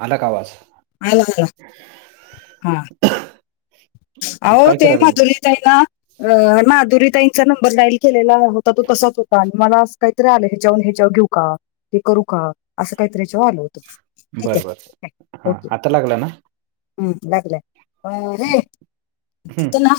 अलग आवाज आला आला हो काय ते करायला ते लागलीस मधुरतायना अ माधुरिताईंचा नंबर डाईल केलेला होता तो तसाच होता. आणि मला अस काही आलं ह्याच्यावरून ह्याच्यावर घेऊ का हे करू का असं काहीतरी ह्याच्यावर आलं होतं. ठीक बर बर हा आता लागला ना. हम् लागलं रे. हम्म तथ ना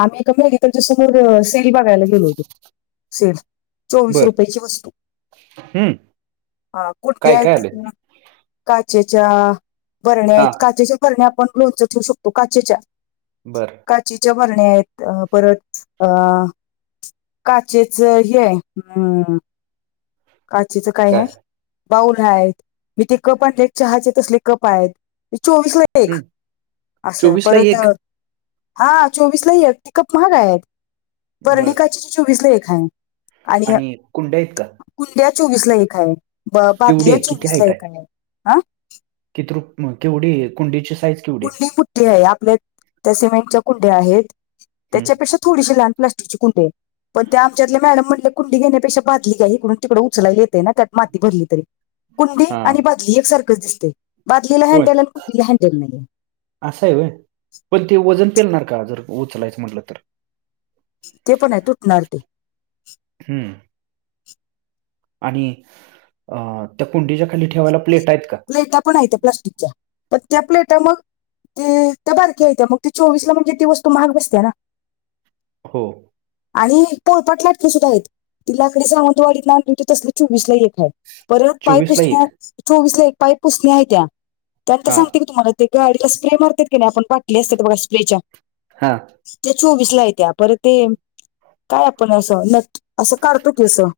आम्ही ए एक मेच्या समोर सेरी बघायला गेलो होतो. सेड चोवीस बर रुपयाेची वस्तू हम्म हा कुठली काय काय आहेत. आले काचेच्या भरण्या हा आहेत काचेच्या भरण्या आपण लोणच ठेवू शकतो काचेच्या. बरं. काचीच्या भरण्या आहेत परत अ काचेच हे हम्. काचीच काय आहे बाऊल आहेत. मी ते कप आण चहाचे तसले. कप आहेत चोवीस ला एक हम्म असं चोवीस ला परत. एक हा चोवीसलाही आहेत पिकअप महाग आहेत बर वर्णिकाचे ज चोवीसला एका आहे. आणि कुंडा आहेतत का. कुंड्या चोवीसला एक आहे. केवढी बादल्या आहे चोवीसला एक आहे. हा कीथ रु केवढी कुंडीची साईज केवढी आहे कुंडी कुठली आहे आपल्या त्या सिमेंटच्या कुंड्या आहेत हम्म त्याच्यापेक्षा थोडीशी लहान प्लास्टिकची कुडे आहे. पण त्या आमच्यातले मॅडम म्हणले कंडी घेण्यापेक्षा बाधली काय इिकडून तिकडडे उचलायला येते ना त्यात मी भरली तरी कुंडी हा आणि बादली एकसारखच दिसते बादलीला होय हँडल आणि कुंडीला हँडेल नाहीये. असं आहे वय पण ते वजन पेलणार का जर उचलायचं म्हटलं तर. ते पण आहे तुटणार ते. हम्म. आणि अ त्या कुंडीच्या खाली ठेवायला प्लेट आहेत का. प्लेटा पण आहेत त्या प्लास्टिकच्या पण त्या प्लेटा मग. ते त्या बारकी्या येत्या मग ती चोवीस ला म्हणजे ती वस्तू महाग बसते ना. हो. आणि पळपाट लाटक सुद्धा आहेत ति लाकडी सावंतवाडीत नाव तसले चोवीस ला एक आहेत. परत पाय चोवीस ला एक पुसणे चोवीसला एक पाय पुसणे आहे त्या त्यानंतर हा सांगते की तुम्हाला ते गाडीला स्प्रे मारतात की नाही आपण पाटली असते बघा स्प्रेच्या हां. त्या चोवीस ला आहेत्या परत ते काय आपण असा नथ. असं काढतो की असं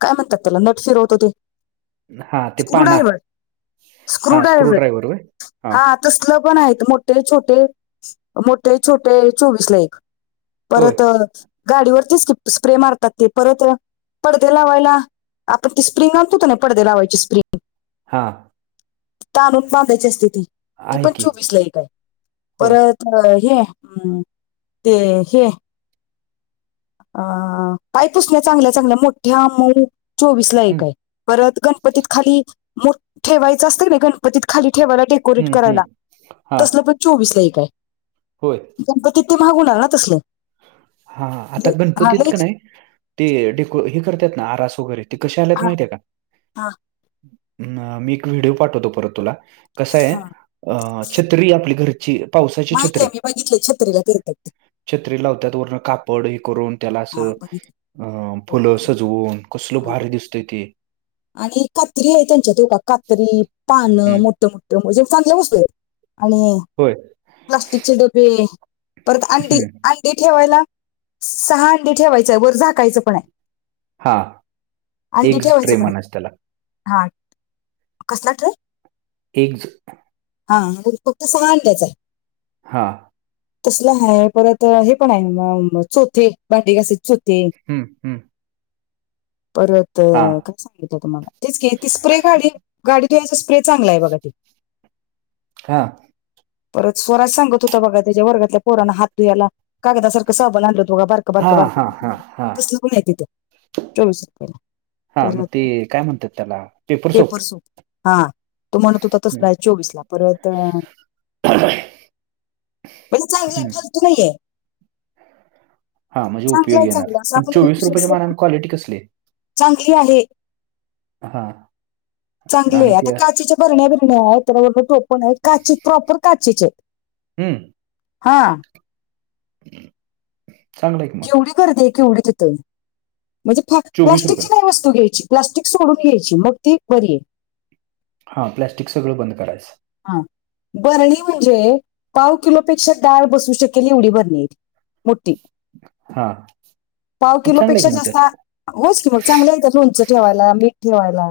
काय म्हणतात त्याला नट फिरवत हो ते. हा तेिपा स्क्रू ना ड्रायव्हर हा स्क्रू ड्रायवर र हा. तसल पण आहेत मोठे छोटे मोठे छोटे चोवीस ला एक. होय परत गाडीवरतीच की स्प्रे मारतात ते परत. पडदे लावायला आपण ती स्प्रिंग आणतोत ना पडदे लावायची स्प्रिंग हां. ताणून बांधायची स्थिती ती आहे पण की चोवीसला एक काय होय परत अ हेम् ते हे. अ काय पुसण्या चांगल्या चांगल्या मोठ्या मऊ चोवीसला हम्म एक आहे परत गणपतीत खाली मो ठेवायचं असतं ना गणपतीत खाली ठेवायलाे. [inaudible] हम्म हम्म करायला हा तसल पण चोवीस ला एक आहे [inaudible] होय गणपतीत ते मागवलं ना तसल. हा आता गणपतीत का लयच नाही ते डेको हे करतात ना आरास वगैरे. ते कसे आल्यात हा माहितीये का हा अ मी एक व्हिडिओ पाठवतो परत तुला. कसंय हा अ छत्री आपली घरची पावसाची माहिती छत्री. आहे मी बघितले छत्रीला करतात ते [inaudible] छत्री लावतात वरण कापड हे करून. त्याला हा असं बघितले अ फुलं बघितले सजवून कसल हा भारी दिसतंय ते. आणि कात्री आहे त्यांच्या [inaudible] कात्री पानं हम्म मोठ मोठ. म्हणजे चांगल्या वस्तू येतं आणि होय - प्लास्टिकचे डबे परत अंडी हम्म [inaudible] ते ठेवायला सहा अंडे ठेवायच ये वर झाकायचं पण ये. हा एग्ज ठेवायचं ट्रे पण आहे म्हणायचं त्याला. हा कसला ट्रे एग्ज हा आणि फक्त सहा अंड्याचा. हा तसलं हाय परत हे पण आहे अ चोथे भांडे घासायचे चोथे. ते हम्म हम्म परत हा अ [inaudible] तुम्हाला तेच की ती स्प्रे गाडीत गाडीत घ्यायचा स्प्रे चांगला ये बघा तो. हा परत स्वराज सांगत होता बघा त्याच्या वर्गातल्या पोरांना हात द्यायला. कागदा सारख साबण आणलं त बघा बारीक हा हा हा हा [unintelligible] तसल पण ये तिथ चोवीस रुपयेला हा मग ते काय म्हणतात त्याला. पेपर सोप पेपरसूप हा तो म्हणत होता हम्म. तसला आहे चोवीसला परत म्हणजे चांगलं ये हम्म. फालतू नाही ये. हां म्हणजे उपयोगी येणार पण चोवीस रुपयाच्या सेल पण मानाने क्वालिटी कसली ये. चांगली आहे. हा चांगली आणि आहे आता ते काचेच्या बरण्या बिरन्या आहेत त्याला वरण टोप [inaudible] पण हे काची प्रॉपर काचीचे येतं हम्म हा चांगलं ये की. [inaudible] गर्दी ये केवढी तिथं म्हणजे फक चोवीस प्लास्टिकची रुपयाला नाही वस्तू घ्यायची. प्लास्टिक सोडून घ्यायची मग ती बरी ये. हा प्लॅस्टिक सगळं बंद करायचं. हा बरणी म्हणजे पाव किलो पेक्षा डाळ बसू शकेल एवढी बरणी. मोठी हा पाव मग चांगलं आहे किलोपेक्षा की मग जास्त होस की मग चांगल्या येत लोणचं ठेवायला मीठ ठेवायला.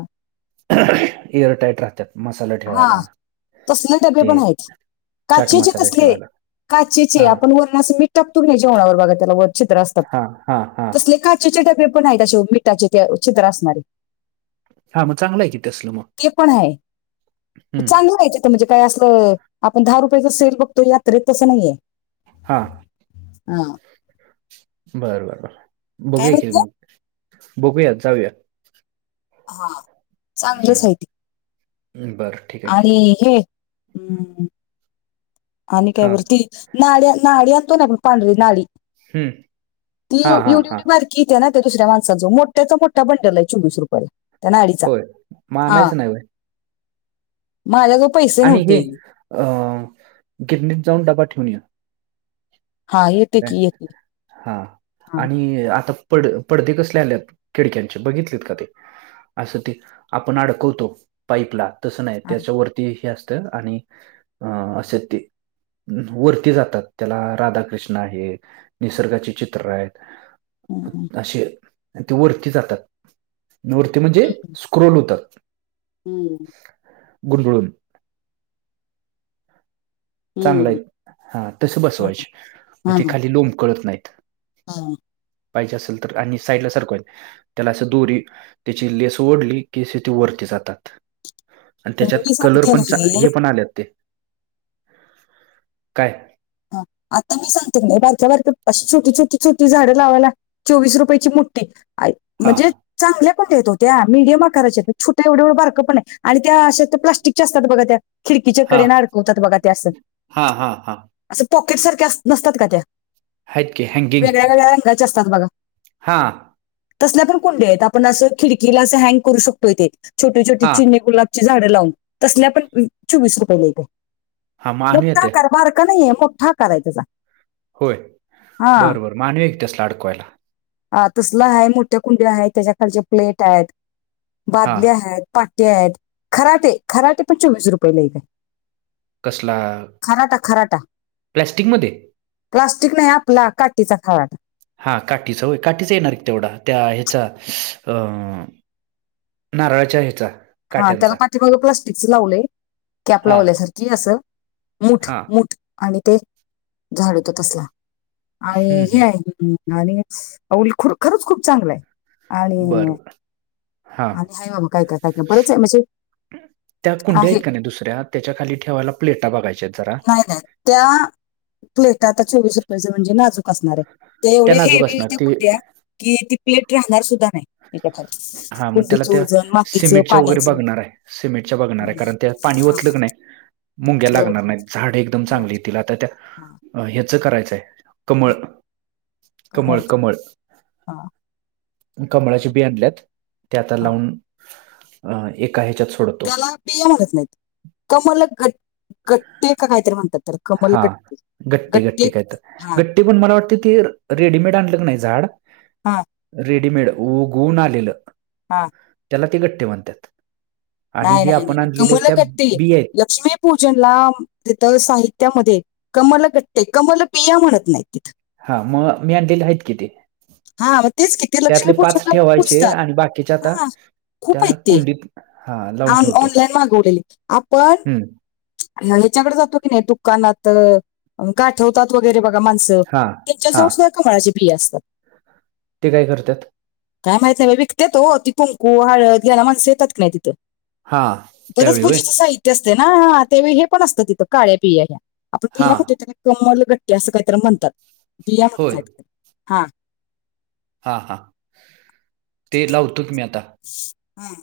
[unintelligible] एअर टाईट राहतात मसाला हा ठेवायला. तसले डबे ते पण आहेत चाट काचेचे मसाला तसले ठेवायला काचेचे हा आपण वर- ते अस मीठ टाकतो की नाही जेवणावर बघा त्याला वर छिद्र असतात हा हा हा तसले काच- काचेचे डबे पण आहेत अशे मिठाचे ते छिद्र असणारे. हा मग चांगलं ये कि तसल मग. ते पण आहे हम्म. चांगलं यायच तर म्हणजे काय अस आपण दहा रुपयाेच सेल बघतो यात्रेत तसं नाहीय. हां. आ. बर बर बर काय बघूया कि म्हणलं? मग बघूया जाऊया. हा. चांगलंच आहे ते हम् बरं. ठीक आहे की आणि हे, अं आणि काय हा बर ती नाडी नाडी आणतो ना आपण पांढरी नाडी. हम्म. [inaudible] ती हा एवडी हा हा एवडी बारकी कि त्या ना त्या दुसऱ्या माणसांच. मोठ्याचा मोठा बंडल आहे चोवीस रुप य त्या नाडीचा, होय. मग हा. आणायचं नाही होय? माझ्याजवळ पैसे आणि हे नव्हते. अ गिरनीत जाऊन ड्बा ठेऊून या. हा येेते की येते. हा हा आणि आता पड पडदे कसले आलेत खिडक्यांचे बघितलेत का ते? असं ते, आपण अडकवतो पाईपला तसं नाही हा त्याच्यावरती हे असत आणि अं अस ते, वरती जातात त्याला राधाकृष्ण ना हे, निसर्गाचे चित्र आहेत. हम्म असे ते वरती जातात, वरती म्हणजे हम्म स्क्रोल होतात. हम्म. गुडबुळून. चांगल हम्म. हायत, हा तस हा बसवायचे, म्हणे हा ते खाली लोंबकळत नाहीत. हा. पाहिजे असेल तर, आणि साईड ला सरकवायचं. त्याला असं दोरी, त्याची लेस ओढली की असे ते वरती जातात. आणि पण त्याच्यात मी कलर सांगते ना पण चा हे पण आलेत ते. [inaudible] काय? ह, आता मी सांगते, बारक्या बारक्या अशी छोटी छोटी छोटी झाडं लावायला चोवीस रुपयाची मोट्टी, आं हा म्हणजे चांगल्या पण देतो, त्या मिडियम आकाराच्या छोट्या एवढेवढे बारक पण हाय, आणि त्या अश्या त्या प्लास्टिकच्या असतात बघा त्या खिडकीच्या हा कडेन अडकवतात बघा ते असं. हा हा हा. असं पॉकेट सारख्या अ नसतात का त्या, आहेत की वेगळ्या वेगळ्या रंगाच्या असतात बघा. हां. तसल्या पण कुंड्या आहेत. आपण असं खिडकीला अस हँग करू शकतोय तेे छोटी छोटी हा चिने गुलाब ची झाड लावून. तसल्या पण चोवीस रुपयला येत्या. हा मग आणूया त्या का नाहीये, मोठा आकारय त्याचा. होय, हा बरं बर मग आणूया की तसल अडकवायला. हा तसलं आहे मोठ्या कुंड्या आहेत‌, त्याच्या खालचे प्लेट आहेत, हा बादल्या आहेत, पा ट्या हायत. खराटे खराटे पण चोवीस रुपयेला येत्या. कसला? खराटा खराटा. प्लॅस्टिकमध्ये? प्लास्टिक नाही आपला काटीचा खराटा. हा काठीच होय, काठीच येणार एक तेवढा. त्या ह्याचा अं नारळाच्या हेचा. हा त्याला पाठीमाग प्लास्टिकचं लावलंय, कॅप हा लावल्यासारखी असं. मुठ हा मुठ आणि ते झाडू ते तसला. आणि हम्म, हे हम्म. आणि अवं, ल खर खरच खूप चांगलं आहे. आणि, बरं हां आणि आहे बाबा काय काय. काय काय बरंच आहे म्हणजे त्या कुंड्या आहे आहेत का नाही दुसऱ्या त्याच्या खाली ठेवायला प्लेटा बघायच्यात. नाही नाही. त्या प्लेटा आता चोवीस रुपयाच म्हणजे नाजूक असणार आहे. ते त्या एवढ्या नाजूक हेवी असणार हायत्या ते कुंड्या कि ती प्लेट राहणार सुद्धा नाही. त्याच्या खाली हा मग त्याला कुंडीचं त्या वजन मातीचं सिमेंटच्या वगैरे पाण्याचं बघणार आहे. सिमेंटच्या बघणार हम्म. आहे. कारण त्या पाणी हा हा ओतलं क नाय मुंग्या बर लागणार बर नाहीत. झाड एकदम चांगली कळालं. येतील. आता त्या ह्याच करायचंय आं कमळाची हां कमळाची बी आणल्यात ते आता हा लावून अ एका ह्याच्यात सोड त्याला बिया म्हणत नाहीत कमल गत गट्टे का काहीतरी म्हणतात? तर हा कमलगट्टी गट्टी हा ते पण मला वाटतंय ते रेडीमेड आणलं का नाही झाड हां. रेडीमेड उगवून आलेलं. हा त्याला ते गट्टे म्हणत्यात. नाही नाही नाही नाही कमल गत्ते बी आहेत लक्ष्मी पूजनला तिथं साहित्यामध्ये कमलगट्टे कमलबिया म्हणत नाहीत तिथं हा मग मी आणलेले आहेत कि ते. हा मग तेच कि, ते त्यातले पाच लक्ष्मीपूजनला पण ठेवायचे पुजतात आणि बाकीचे आता हा. खूप त्या आहेत ते कुंडीत हा लावून ठेवतो ऑनलाईन मागवलय आपण हम्म ह्याच्याकडं जातो की नाही, दुकानात गाट ठेवतात वगैरे बघा माणसं हा त्यांच्याजवळ हा सुद्धा कमळाच्या बिया असतात. ते काय करत्यात? काय माहित नाही बघा विकत्यात ओ ती कुंकू हळद घ्यायला माणसं येतात की नाही तिथं. हा बरच त्यावेळी होय पूजेच साहित्य असतंय ना? हा हा ते हे पण असतं तिथं काळ्या बिया ह्या. आपण हा बिया म्हणतोय त्याला कमलगट्टे असं काहीतरी म्हणतात बिया म्हणत होय नाहीत हा हा हा ते लावतो की मी आता. हम्म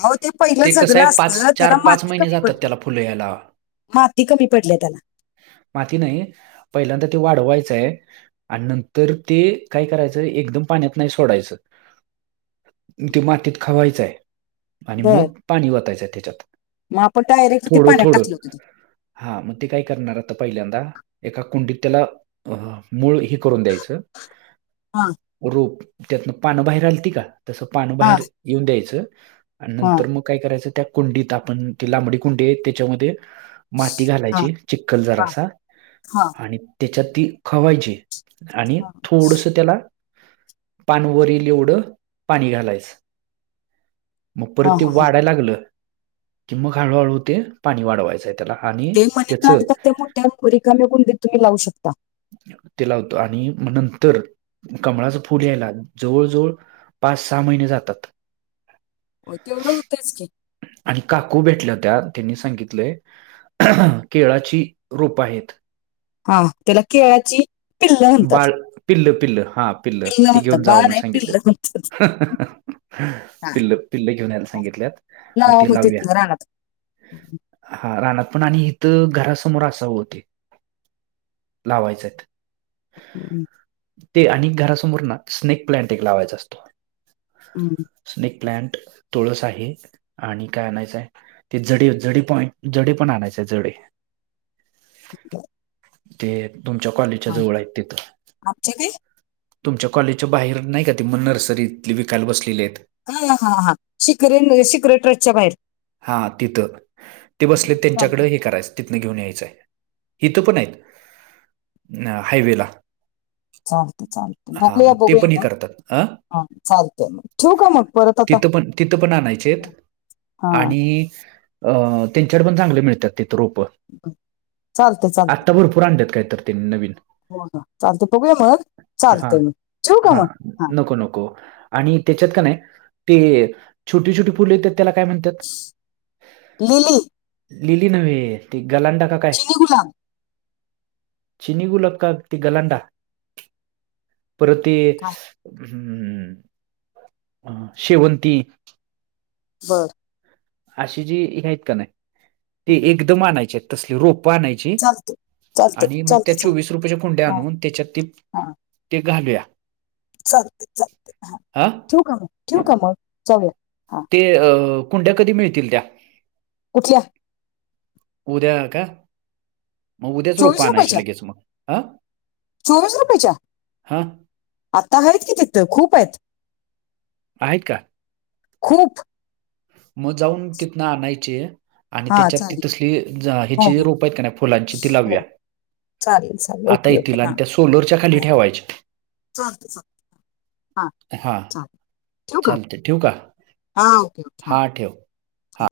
अहो ते पहिलं कसं जगलं आहे पाच असतं चार त्याला पाच माती महिने कमी जातात पडलीया त्याला फुलं यायला माती कमी पडलीया त्याला. माती नाही पहिल्यांदा ते वाढवायचंय आणि नंतर ते काय करायचं एकदम पाण्यात नाही सोडायचं ते मातीत खवायचय आहे. आणि बर मग पाणी वतायचंय त्याच्यात, मग आपण डायरेक्ट ते थोडं पाण्यात थोडं. टाकलं होतं ते हा मग ते काय करणार आता पहिल्यांदा एका कुंडीत त्याला मूळ हे करून द्यायचं हा रोप त्यातनं पानं बाहेर आलती का? तसं पानं हा बाहेर येऊन द्यायचं आणि हा नंतर मग काय करायचं त्या कुंडीत आपण ती लांबडी कुंडी आहे त्याच्यामध्ये माती हा हा घालायची चिखल हा जरासा आणि त्याच्यात ती खवायची आणि हा थोडंसं त्याला पान वर येईल एवढं पाणी घालायचं. मग हा परत ते हा वाढाय लागलं कि मग हळूहळू ते पाणी वाढवायचंय त्याला आणि ते मनी त्याचं प्लांट फक्त ते मोठ्या रिकाम्या कुंडीत तुम्ही लावू शकता. ते लावतो आणि मग नंतर कमळाचं फुल यायला जवळ जवळ पाच सहा महिने जातात. [inaudible] ओ तेवढं होतंयच की. आणि काकू भेटल्या होत्या त्यांनी सांगितलंय केळाची रोपं आहेत. हा त्याला केळाची पिल्ल म्हणतात बाळ पिल्ल पिल्ल हा पिल्ल ते म्हणतात घेऊन जावा बाळ म्हणून नाही पिल्ल म्हणतात सांगितल्यात. पिल्ल पिल्ल घेऊन यायला सांगितल्यात मग लावा ते लावूया. तिथनं रानात [unintelligible] हा रानात पण आणि हित घरासमोर असावं ते लावायच हायत. हम्म. ते आणि घरासमोर ना स्नेक प्लांट एक लावायचा असतो. हम्. स्नेक प्लांट तुळस आहे. आणि काय आणायचंय? ते जडी जडी पॉईंट जडे पण आणायचे आहे जडे. [unintelligible] ते तुमच्या कॉलेजच्या हा. जवळ आहेत तिथं. आमच्या ते तुमच्या कॉलेजच्या बाहेर नाही का ते मग नर्सरीतली विकायला बसलेली आहेत. हा हा हा शिखरे शिखरे ट्रस्टच्या बाहेर. हा तिथं ते बसले त्यांच्याकड चालतं हे करायच तिथंन घेऊन यायचंय इथ पण आहेत हायवेला. चालत चालत हां बघूया ते बघूया पण हे मग. करतात अ हा चालतय. ठेवू का मग परत आता? तिथं पण तिथं पण आणायचे आहेत. हा आणि अ त्यांच्याकड पण चांगले मिळतात तीथ रोप. चालतंय आत्ता भरपूर आणल्यात काय तर त्यांनी नवीन. होना चालतय बघूया मग हां, चालतंय मग. ठेवू का हां. मग? हा नको नको आणि त्याच्यात कणी ते छोटी छोटी फुलं येतात त्याला काय म्हण त्यात. लिली लिली नव्हे ती गलांडा का काय चिनी गुलाब चिनी गुलाब का ते गलांडा? परत ते काय शेवंती. बरं. अशी जी हे आहेत कणी ती हम्म. एकदम आणायचे तसली रोप आणाय ची. चालते चालते आणि मग चालते त्या चालते चोवीस रुपयाच्या कुंड्या हा आणून त्याच्यात ते ते घालूया. चालतय चालतय हा. हां? ठेवू का मग ठेवू का मग? चालेल. ते कुंड्या कधी मिळतील त्या? उद्या. उद्या का मग उद्याच रोप चोवीस आणायची रुपयाच्या लगेच मग ह. चोवीस रुपयाच्या आत्ता आहेत कि तिथं खूप आहेत. आहेत का खूप मग जाऊन तिथंन आणायचे. आणि हा त्याच्यात ती चालेल तसली हो ह्याची हो रोप आहेत का नाही फुलांची ती हो लावूया. चालेल चालेल आता ओके ओके येतील आणि हा त्या सोलरच्या खाली हा. ठेवायच्या. चालत चालत हा हा हां, चालतं ठेवू का चालतंय ठेवू का? हा‌ हां, ठेव.